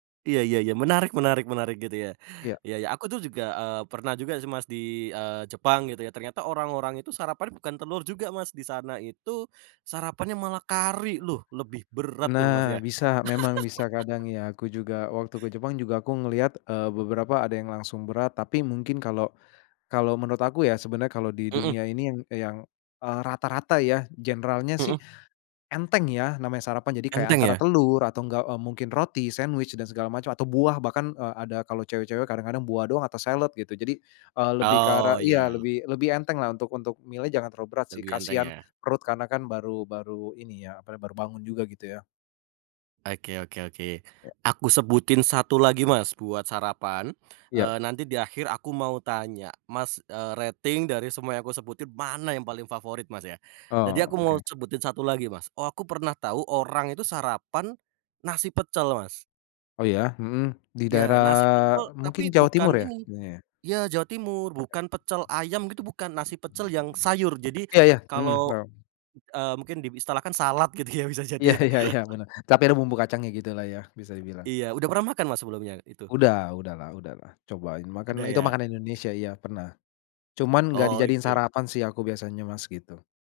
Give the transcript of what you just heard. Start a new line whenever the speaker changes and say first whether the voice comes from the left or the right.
right: Iya ya ya, menarik menarik menarik gitu ya.
left: Iya.
right: Ya ya aku tuh juga, eee, pernah juga sih, Mas, di, eee, Jepang gitu ya ternyata orang-orang itu sarapan bukan telur juga, Mas. Disana itu, sarapannya malah kari loh lebih berat tuh, Mas,
left: Nah
right: ya.
left: bisa. Memang bisa kadang ya aku juga waktu ke Jepang juga aku ngelihat, eee, beberapa ada yang langsung berat tapi mungkin kalau kalau menurut aku ya, sebenarnya kalau di
right: Mhm.
left: dunia ini yang yang, eee, rata-rata ya generalnya sih,
right: Mhm.
left: enteng ya namanya sarapan jadi kayak
right: Enteng
left: antara
right: ya?
left: telur atau enggak, eee, mungkin roti, sandwich dan segala macam atau buah bahkan, eee, ada kalau cewek-cewek kadang kadang buah doang atau salad gitu jadi, eee, lebih ke arah
right: Oh,
left: iya
right: ya.
left: lebih lebih enteng lah untuk untuk milih jangan terlalu berat sih
right: Lebih enteng
left: kasihan,
right: ya.
left: perut karena kan baru baru ini ya apa, baru bangun juga gitu ya.
right: Oke oke oke,
left: Ya.
right: aku sebutin satu lagi, Mas, buat sarapan, eee,
left: Iya.
right: nanti di akhir aku mau tanya, Mas, eee, rating dari semua yang aku sebutin mana yang paling favorit, Mas, ya.
left: Ah,
right: Jadi aku mau
left: oke.
right: sebutin satu lagi, Mas, oh aku pernah tahu orang itu sarapan, nasi pecel, Mas.
left: Oh ya, mhm, di
right: Ya
left: daerah
right: nasi pecel
left: mungkin
right: tapi
left: Jawa
right: bukan
left: Timur ya,
right: ini
left: itunya ya?
right: ya Jawa Timur bukan pecel ayam gitu bukan nasi pecel yang sayur jadi,
left: Ya ya, mhm,
right: kalau,
left: paham.
right: eee mungkin diistilahkan salad gitu ya bisa jadi
left: Iya
right: ya.
left: ya ya, bener. Tapi ada bumbu kacangnya gitu lah ya bisa dibilang,
right: Iya udah
left: ya.
right: pernah makan, Mas, sebelumnya itu?
left: Udah udah lah udah lah. Cobain makan
right: Udah
left: itu
right: ya.
left: makanan Indonesia, iya pernah. Cuman gak
right: Oh
left: dijadiin
right: oke.
left: sarapan sih aku biasanya Mas gitu.